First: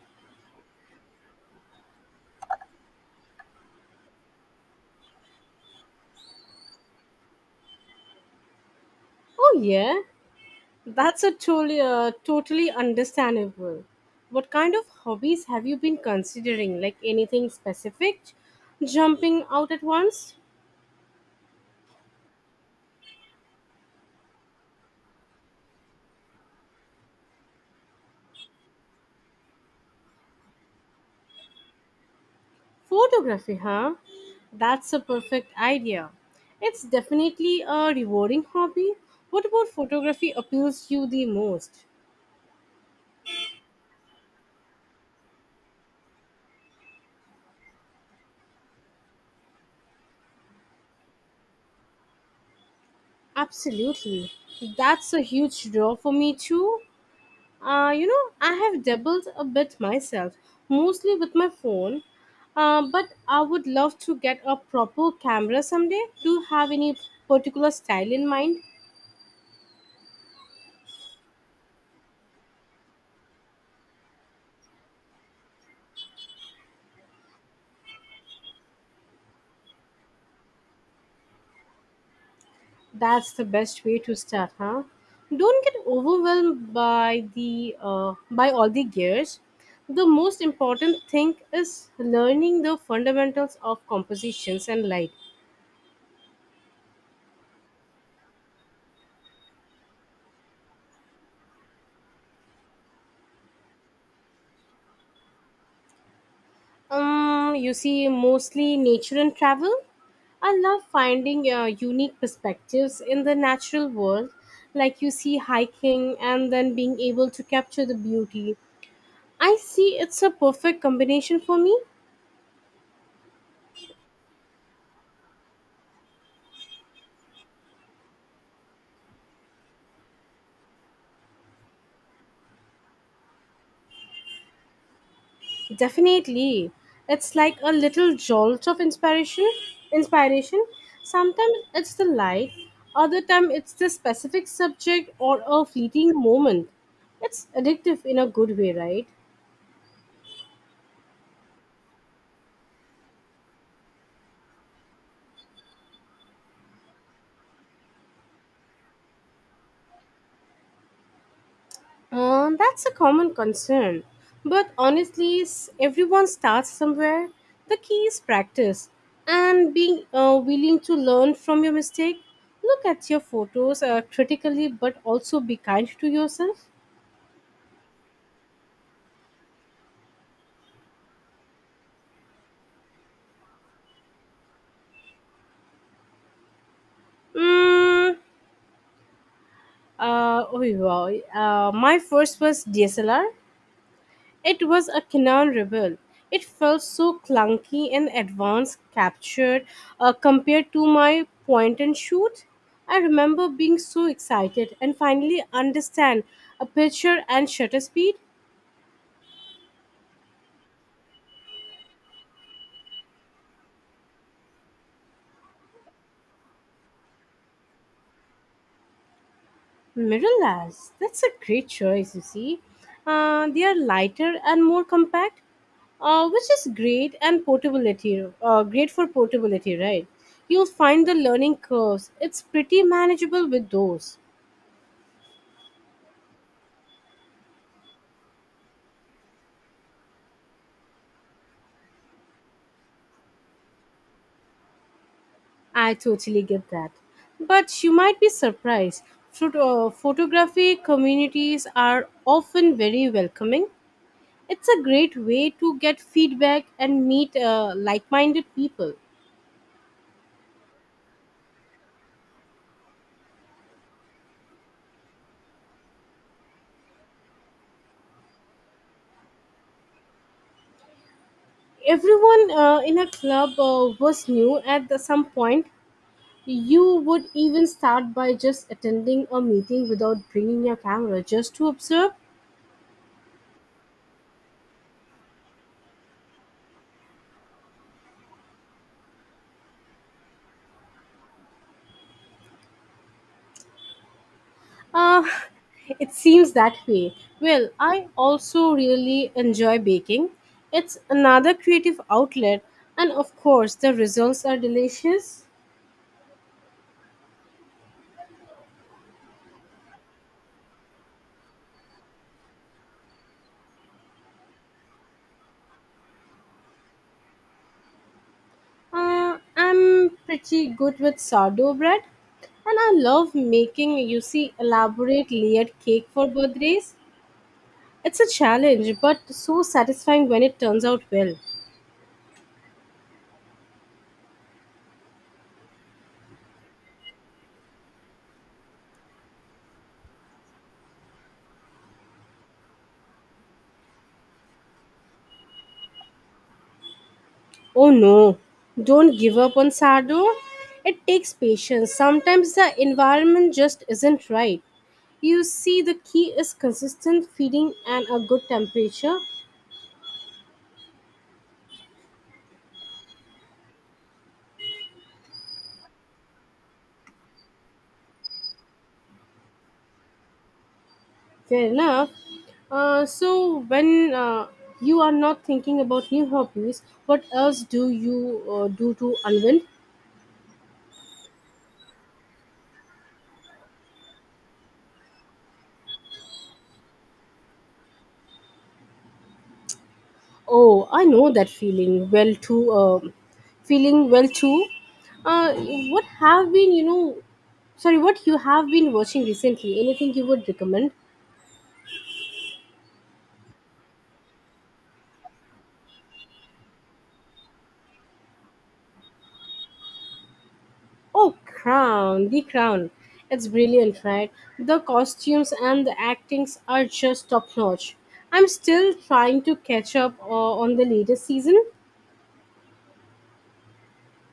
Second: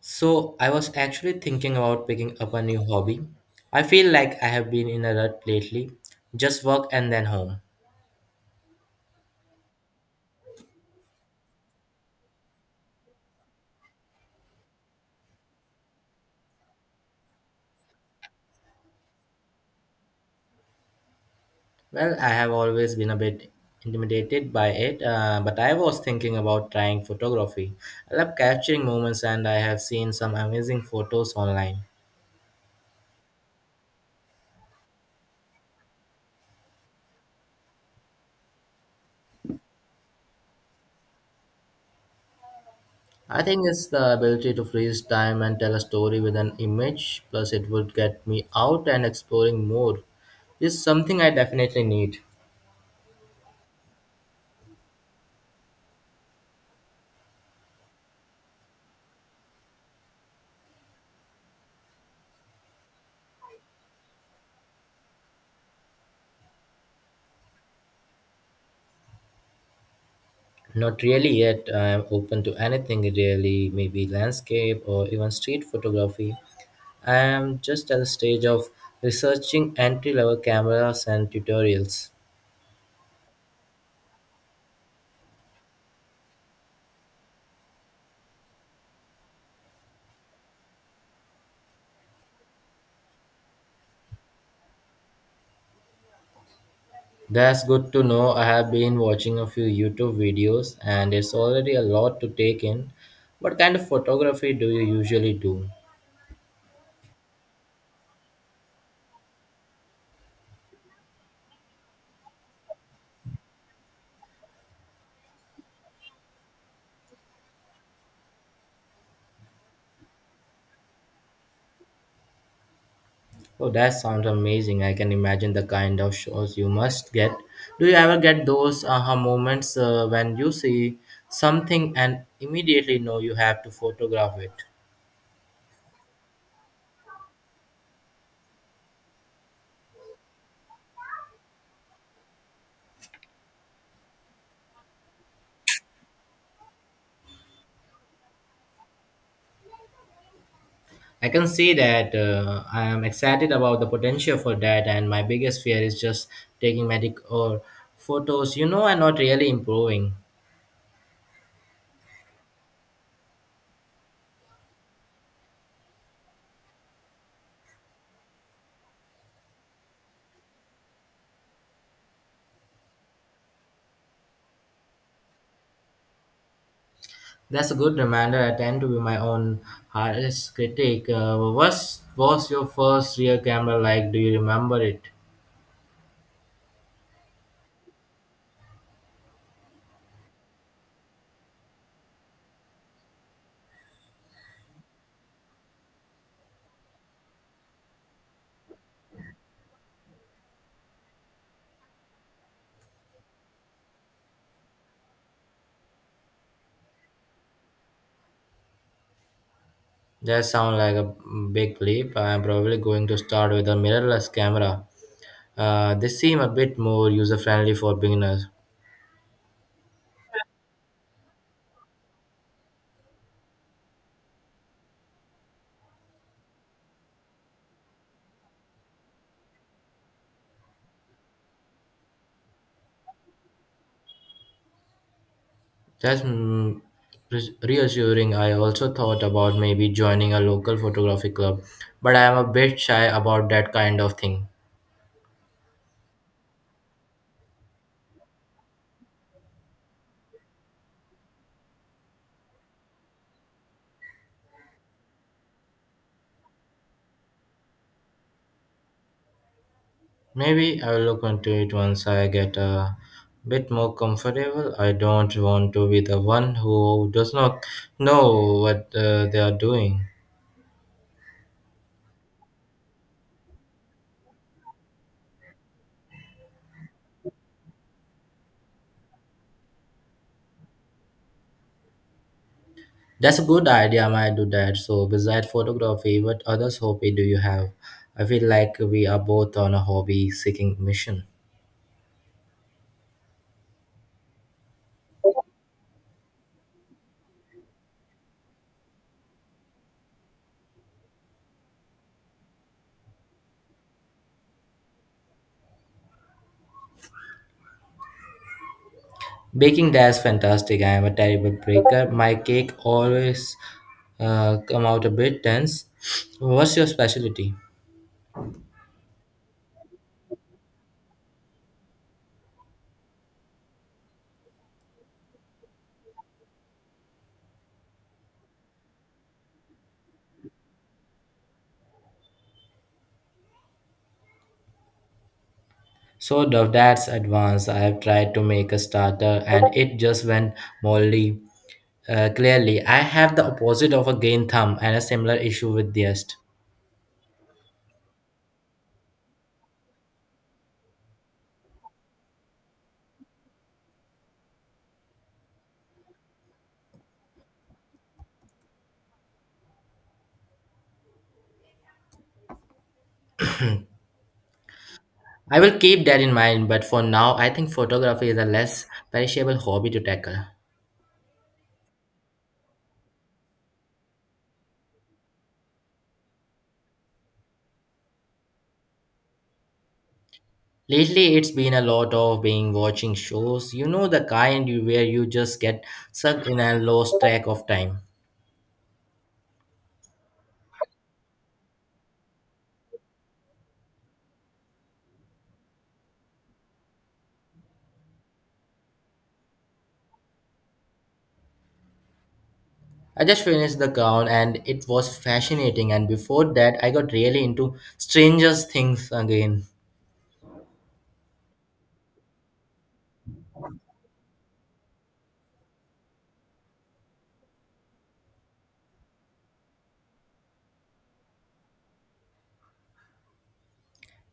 So, I was actually thinking about picking up a new hobby. I feel like I have been in a rut lately, just work and then home. Oh yeah, that's a totally understandable. What kind of hobbies have you been considering? Like anything specific? Jumping out at once? Well, I have always been a bit intimidated by it, but I was thinking about trying photography. I love capturing moments and I have seen some amazing photos online. Photography, huh? That's a perfect idea. It's definitely a rewarding hobby. What about photography appeals you the most? I think it's the ability to freeze time and tell a story with an image, plus, it would get me out and exploring more. This is something I definitely need. Absolutely. That's a huge draw for me too. You know, I have dabbled a bit myself, mostly with my phone. But I would love to get a proper camera someday. Do you have any particular style in mind? Not really yet. I am open to anything really, maybe landscape or even street photography. I am just at the stage of researching entry level cameras and tutorials. That's the best way to start, huh? Don't get overwhelmed by the by all the gears. The most important thing is learning the fundamentals of compositions and light. That's good to know. I have been watching a few YouTube videos and it's already a lot to take in. What kind of photography do you usually do? You see, mostly nature and travel. I love finding unique perspectives in the natural world, like you see hiking and then being able to capture the beauty. I see it's a perfect combination for me. Oh, that sounds amazing. I can imagine the kind of shows you must get. Do you ever get those aha moments when you see something and immediately know you have to photograph it? Definitely. It's like a little jolt of inspiration. Inspiration. Sometimes it's the light, other time it's the specific subject or a fleeting moment. It's addictive in a good way, right? I can see that, I am excited about the potential for that, and my biggest fear is just taking medic or photos, you know, and not really improving. That's a common concern. But honestly, everyone starts somewhere. The key is practice and being willing to learn from your mistake. Look at your photos critically, but also be kind to yourself. That's a good reminder. I tend to be my own hardest critic. What was your first real camera like? Do you remember it? Mm, oh, wow. My first was DSLR. It was a Canaan Rebel. It felt so clunky and advanced captured compared to my point and shoot. I remember being so excited and finally understand aperture and shutter speed. That sounds like a big leap. I'm probably going to start with a mirrorless camera. They seem a bit more user friendly for beginners. Mirrorless, that's a great choice, you see. They are lighter and more compact, which is great and portability. Great for portability, right? You'll find the learning curves. It's pretty manageable with those. That's reassuring. I also thought about maybe joining a local photography club, but I am a bit shy about that kind of thing. I totally get that. But you might be surprised. Photography communities are often very welcoming. It's a great way to get feedback and meet like minded people. Maybe I will look into it once I get a bit more comfortable. I don't want to be the one who does not know what they are doing. Everyone in a club was new at the, some point. You would even start by just attending a meeting without bringing your camera just to observe. That's a good idea, I might do that. So, besides photography, what other hobby do you have? I feel like we are both on a hobby seeking mission. Uh, it seems that way. Well, I also really enjoy baking. It's another creative outlet, and of course, the results are delicious. Baking, that's fantastic. I am a terrible baker. My cake always come out a bit dense. What's your specialty? I'm pretty good with sourdough bread, and I love making, you see, elaborate layered cake for birthdays. It's a challenge, but so satisfying when it turns out well. So of that's advanced. I have tried to make a starter and it just went moldy. Clearly, I have the opposite of a gain thumb and a similar issue with the yeast. Oh no, don't give up on Sardo. It takes patience. Sometimes the environment just isn't right. You see, the key is consistent feeding and a good temperature. I will keep that in mind, but for now, I think photography is a less perishable hobby to tackle. Fair enough. So, when you are not thinking about new hobbies, what else do you do to unwind? Lately, it's been a lot of being watching shows, you know, the kind where you just get sucked in and lost track of time. Oh, I know that feeling well too. Feeling well too. What have been? Sorry, what you have been watching recently? Anything you would recommend? I just finished The Crown and it was fascinating, and before that, I got really into Stranger Things again. Oh, The Crown. It's brilliant, right? The costumes and the actings are just top notch. I'm still trying to catch up on the latest season.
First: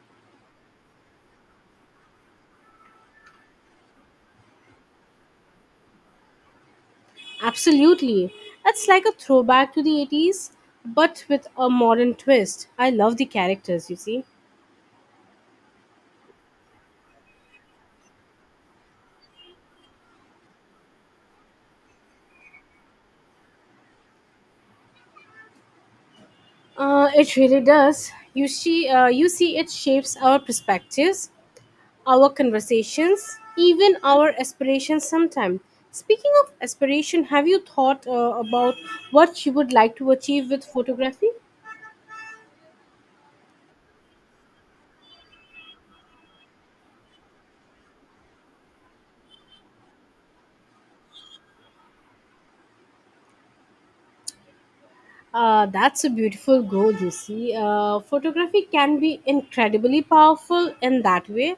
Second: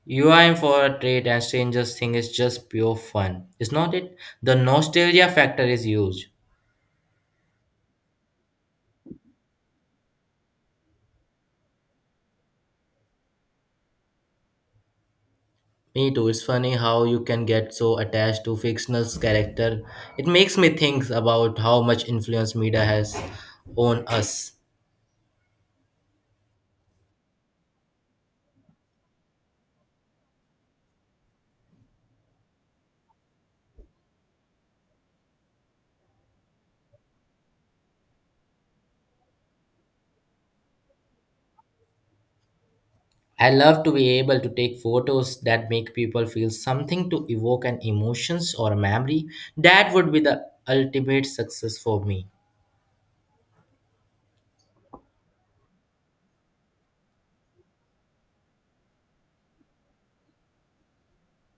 You are in for a treat, and Stranger Things is just pure fun, is not it? The nostalgia factor is huge. Absolutely. It's like a throwback to the 80s, but with a modern twist. I love the characters, you see. Me too. It's funny how you can get so attached to fictional character. It makes me think about how much influence media has on us. It really does. You see, it shapes our perspectives, our conversations, even our aspirations. Sometimes. Speaking of aspiration, have you thought about what you would like to achieve with photography? I love to be able to take photos that make people feel something to evoke an emotions or a memory. That would be the ultimate success for me. That's a beautiful goal, you see. Photography can be incredibly powerful in that way.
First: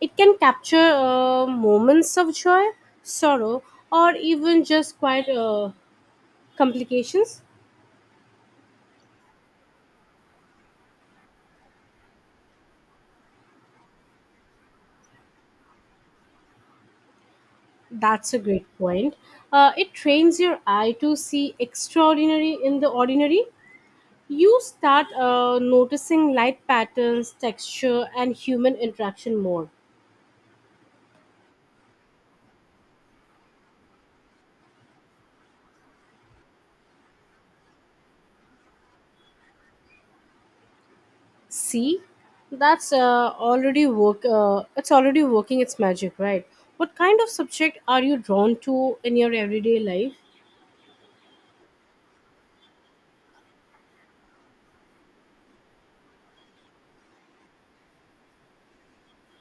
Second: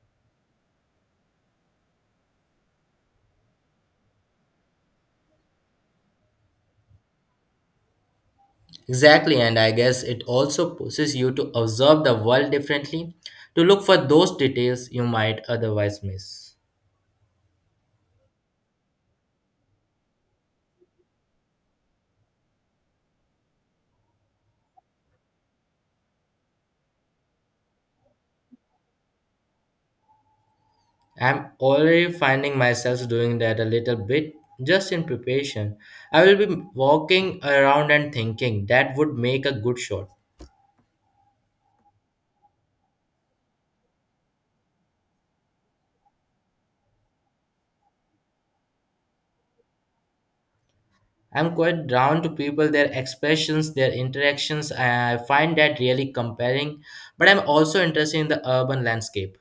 It can capture moments of joy, sorrow, or even just quite complications. Exactly, and I guess it also pushes you to observe the world differently, to look for those details you might otherwise miss. That's a great point. It trains your eye to see extraordinary in the ordinary. You start noticing light patterns, texture, and human interaction more. I'm already finding myself doing that a little bit just in preparation. I will be walking around and thinking that would make a good shot. See, that's already work. It's already working its magic, right? What kind of subject are you drawn to in your everyday life? I'm quite drawn to people, their expressions, their interactions. I find that really compelling, but I'm also interested in the urban landscape.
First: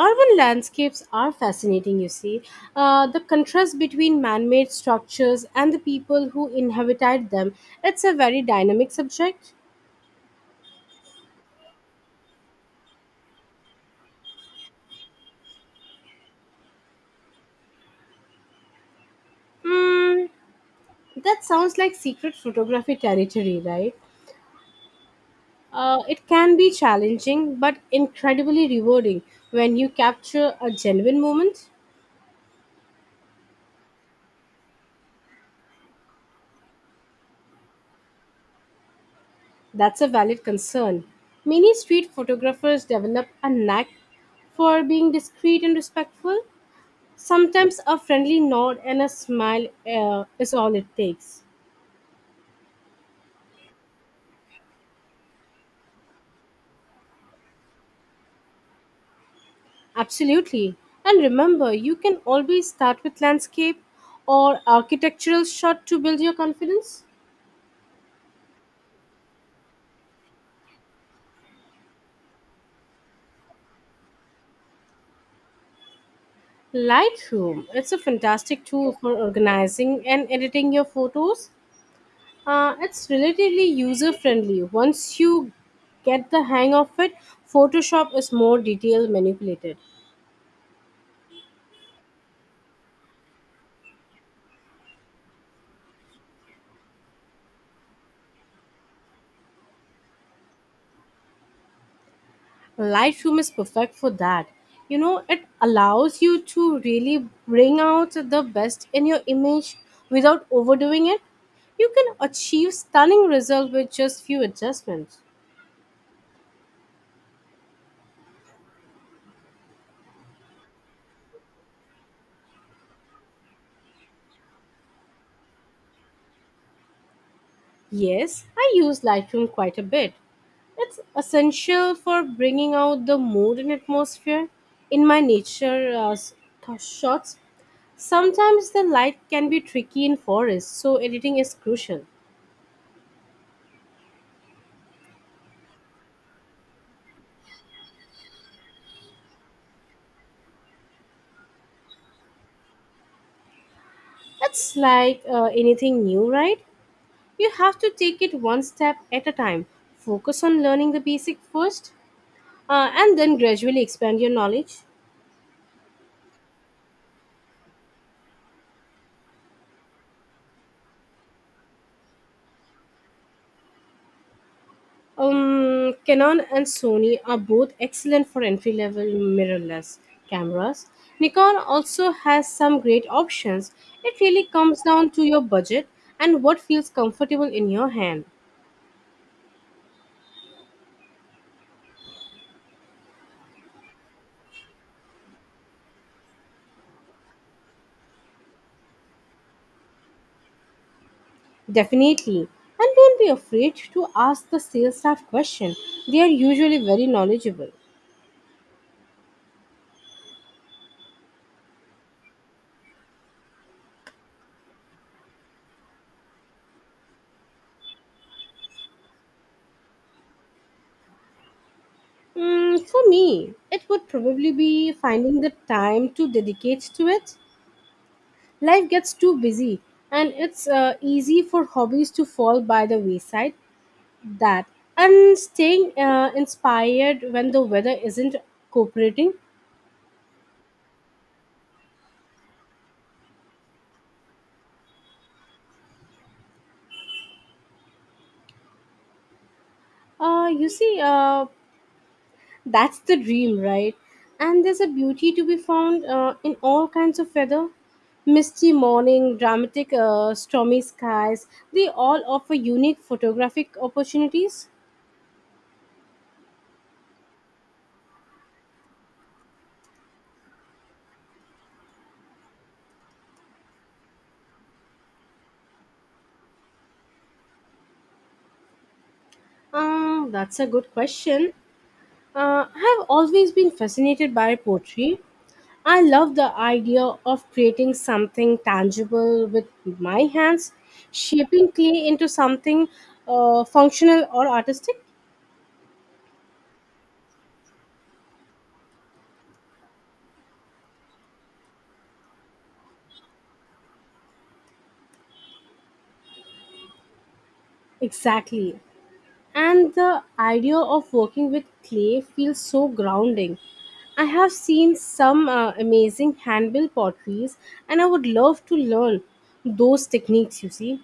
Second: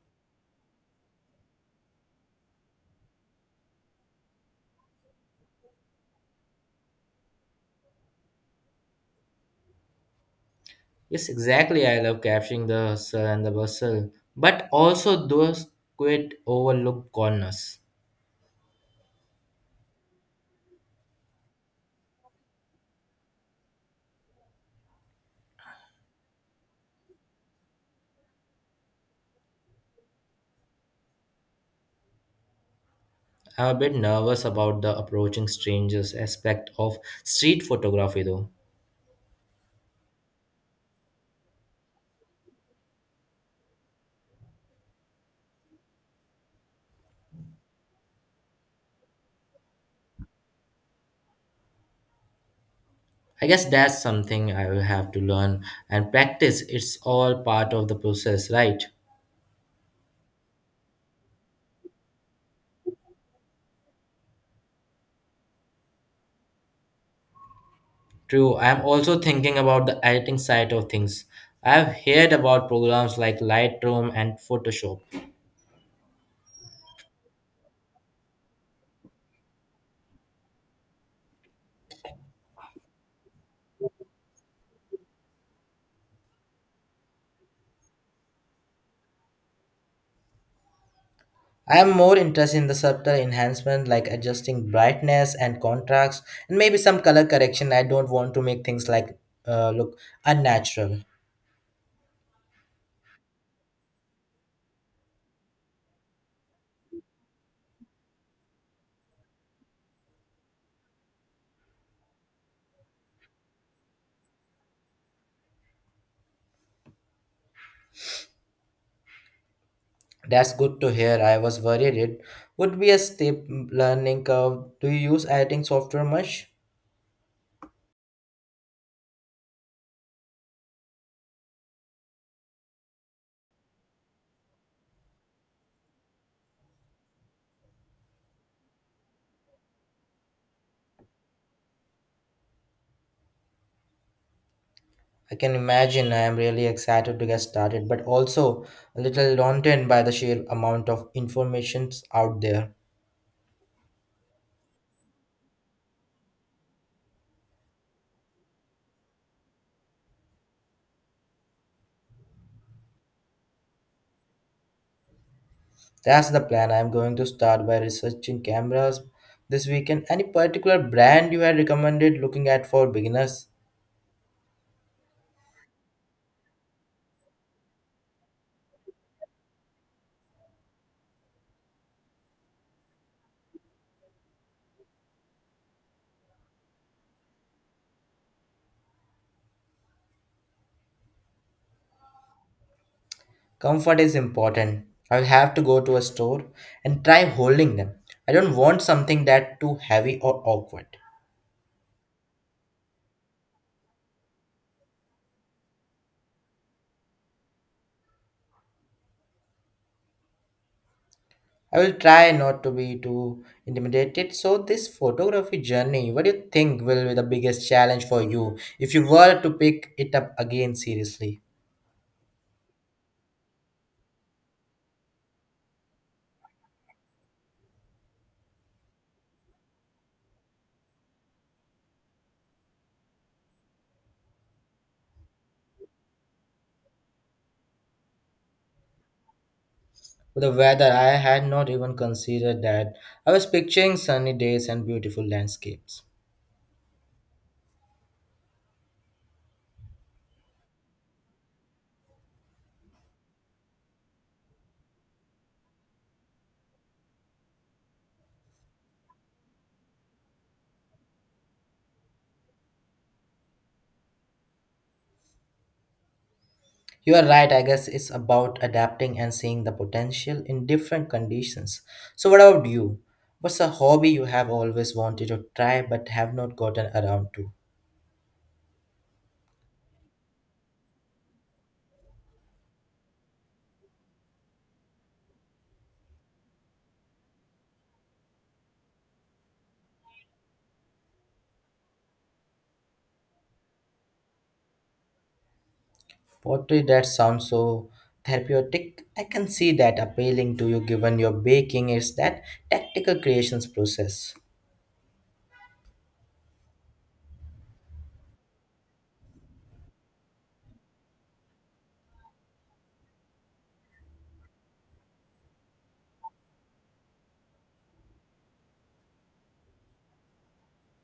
Urban landscapes are fascinating, you see. The contrast between man made structures and the people who inhabited them, it's a very dynamic subject. Yes, exactly. I love capturing the hustle and the bustle, but also those quiet overlooked corners. Hmm, that sounds like secret photography territory, right? It can be challenging but incredibly rewarding when you capture a genuine moment. I'm a bit nervous about the approaching strangers aspect of street photography, though. That's a valid concern. Many street photographers develop a knack for being discreet and respectful. Sometimes a friendly nod and a smile is all it takes. I guess that's something I will have to learn and practice. It's all part of the process, right? Absolutely. And remember, you can always start with landscape or architectural shot to build your confidence. True. I'm also thinking about the editing side of things. I've heard about programs like Lightroom and Photoshop. Lightroom, it's a fantastic tool for organizing and editing your photos. It's relatively user friendly. Once you get the hang of it, Photoshop is more detail manipulated. I am more interested in the subtle enhancement like adjusting brightness and contrast and maybe some color correction. I don't want to make things like look unnatural. Lightroom is perfect for that. You know, it allows you to really bring out the best in your image without overdoing it. You can achieve stunning results with just few adjustments. That's good to hear. I was worried it would be a steep learning curve. Do you use editing software much? Yes, I use Lightroom quite a bit. It's essential for bringing out the mood and atmosphere in my nature shots. Sometimes the light can be tricky in forests, so editing is crucial. I can imagine I am really excited to get started, but also a little daunted by the sheer amount of informations out there. It's like anything new, right? You have to take it one step at a time. Focus on learning the basic first and then gradually expand your knowledge. That's the plan. I am going to start by researching cameras this weekend. Any particular brand you had recommended looking at for beginners? Canon and Sony are both excellent for entry level mirrorless cameras. Nikon also has some great options. It really comes down to your budget and what feels comfortable in your hand. Comfort is important. I will have to go to a store and try holding them. I don't want something that too heavy or awkward. Definitely. And don't be afraid to ask the sales staff question. They are usually very knowledgeable. I will try not to be too intimidated. So, this photography journey, what do you think will be the biggest challenge for you if you were to pick it up again seriously? For me, it would probably be finding the time to dedicate to it. Life gets too busy, and it's easy for hobbies to fall by the wayside. That and staying inspired when the weather isn't cooperating. The weather, I had not even considered that. I was picturing sunny days and beautiful landscapes. Uh, you see, uh, that's the dream, right? And there's a beauty to be found in all kinds of weather. Misty morning, dramatic, stormy skies, they all offer unique photographic opportunities. You are right, I guess it's about adapting and seeing the potential in different conditions. So, what about you? What's a hobby you have always wanted to try but have not gotten around to? That's a good question. I have always been fascinated by poetry. I love the idea of creating something tangible with my hands, shaping clay into something functional or artistic. Pottery, that sounds so therapeutic. I can see that appealing to you given your baking is that tactical creations process. Exactly. And the idea of working with clay feels so grounding. I have seen some amazing hand-built potteries, and I would love to learn those techniques.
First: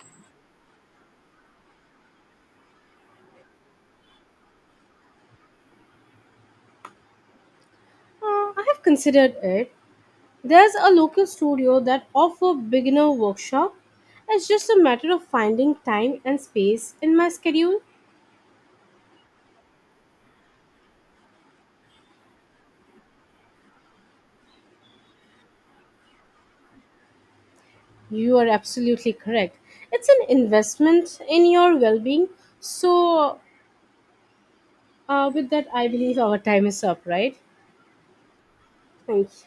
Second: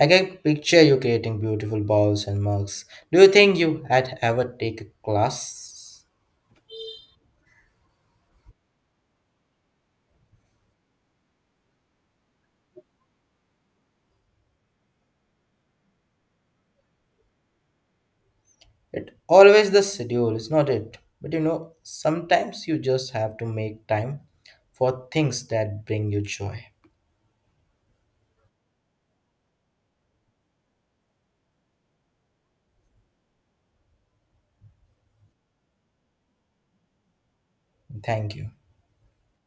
I can picture you creating beautiful bowls and mugs. Do you think you had ever take a class? I have considered it. There's a local studio that offer beginner workshop. It's just a matter of finding time and space in my schedule. It always the schedule, is not it? But you know, sometimes you just have to make time for things that bring you joy. You are absolutely correct. It's an investment in your well-being. So, with that, I believe our time is up, right? Thank you. Thank you.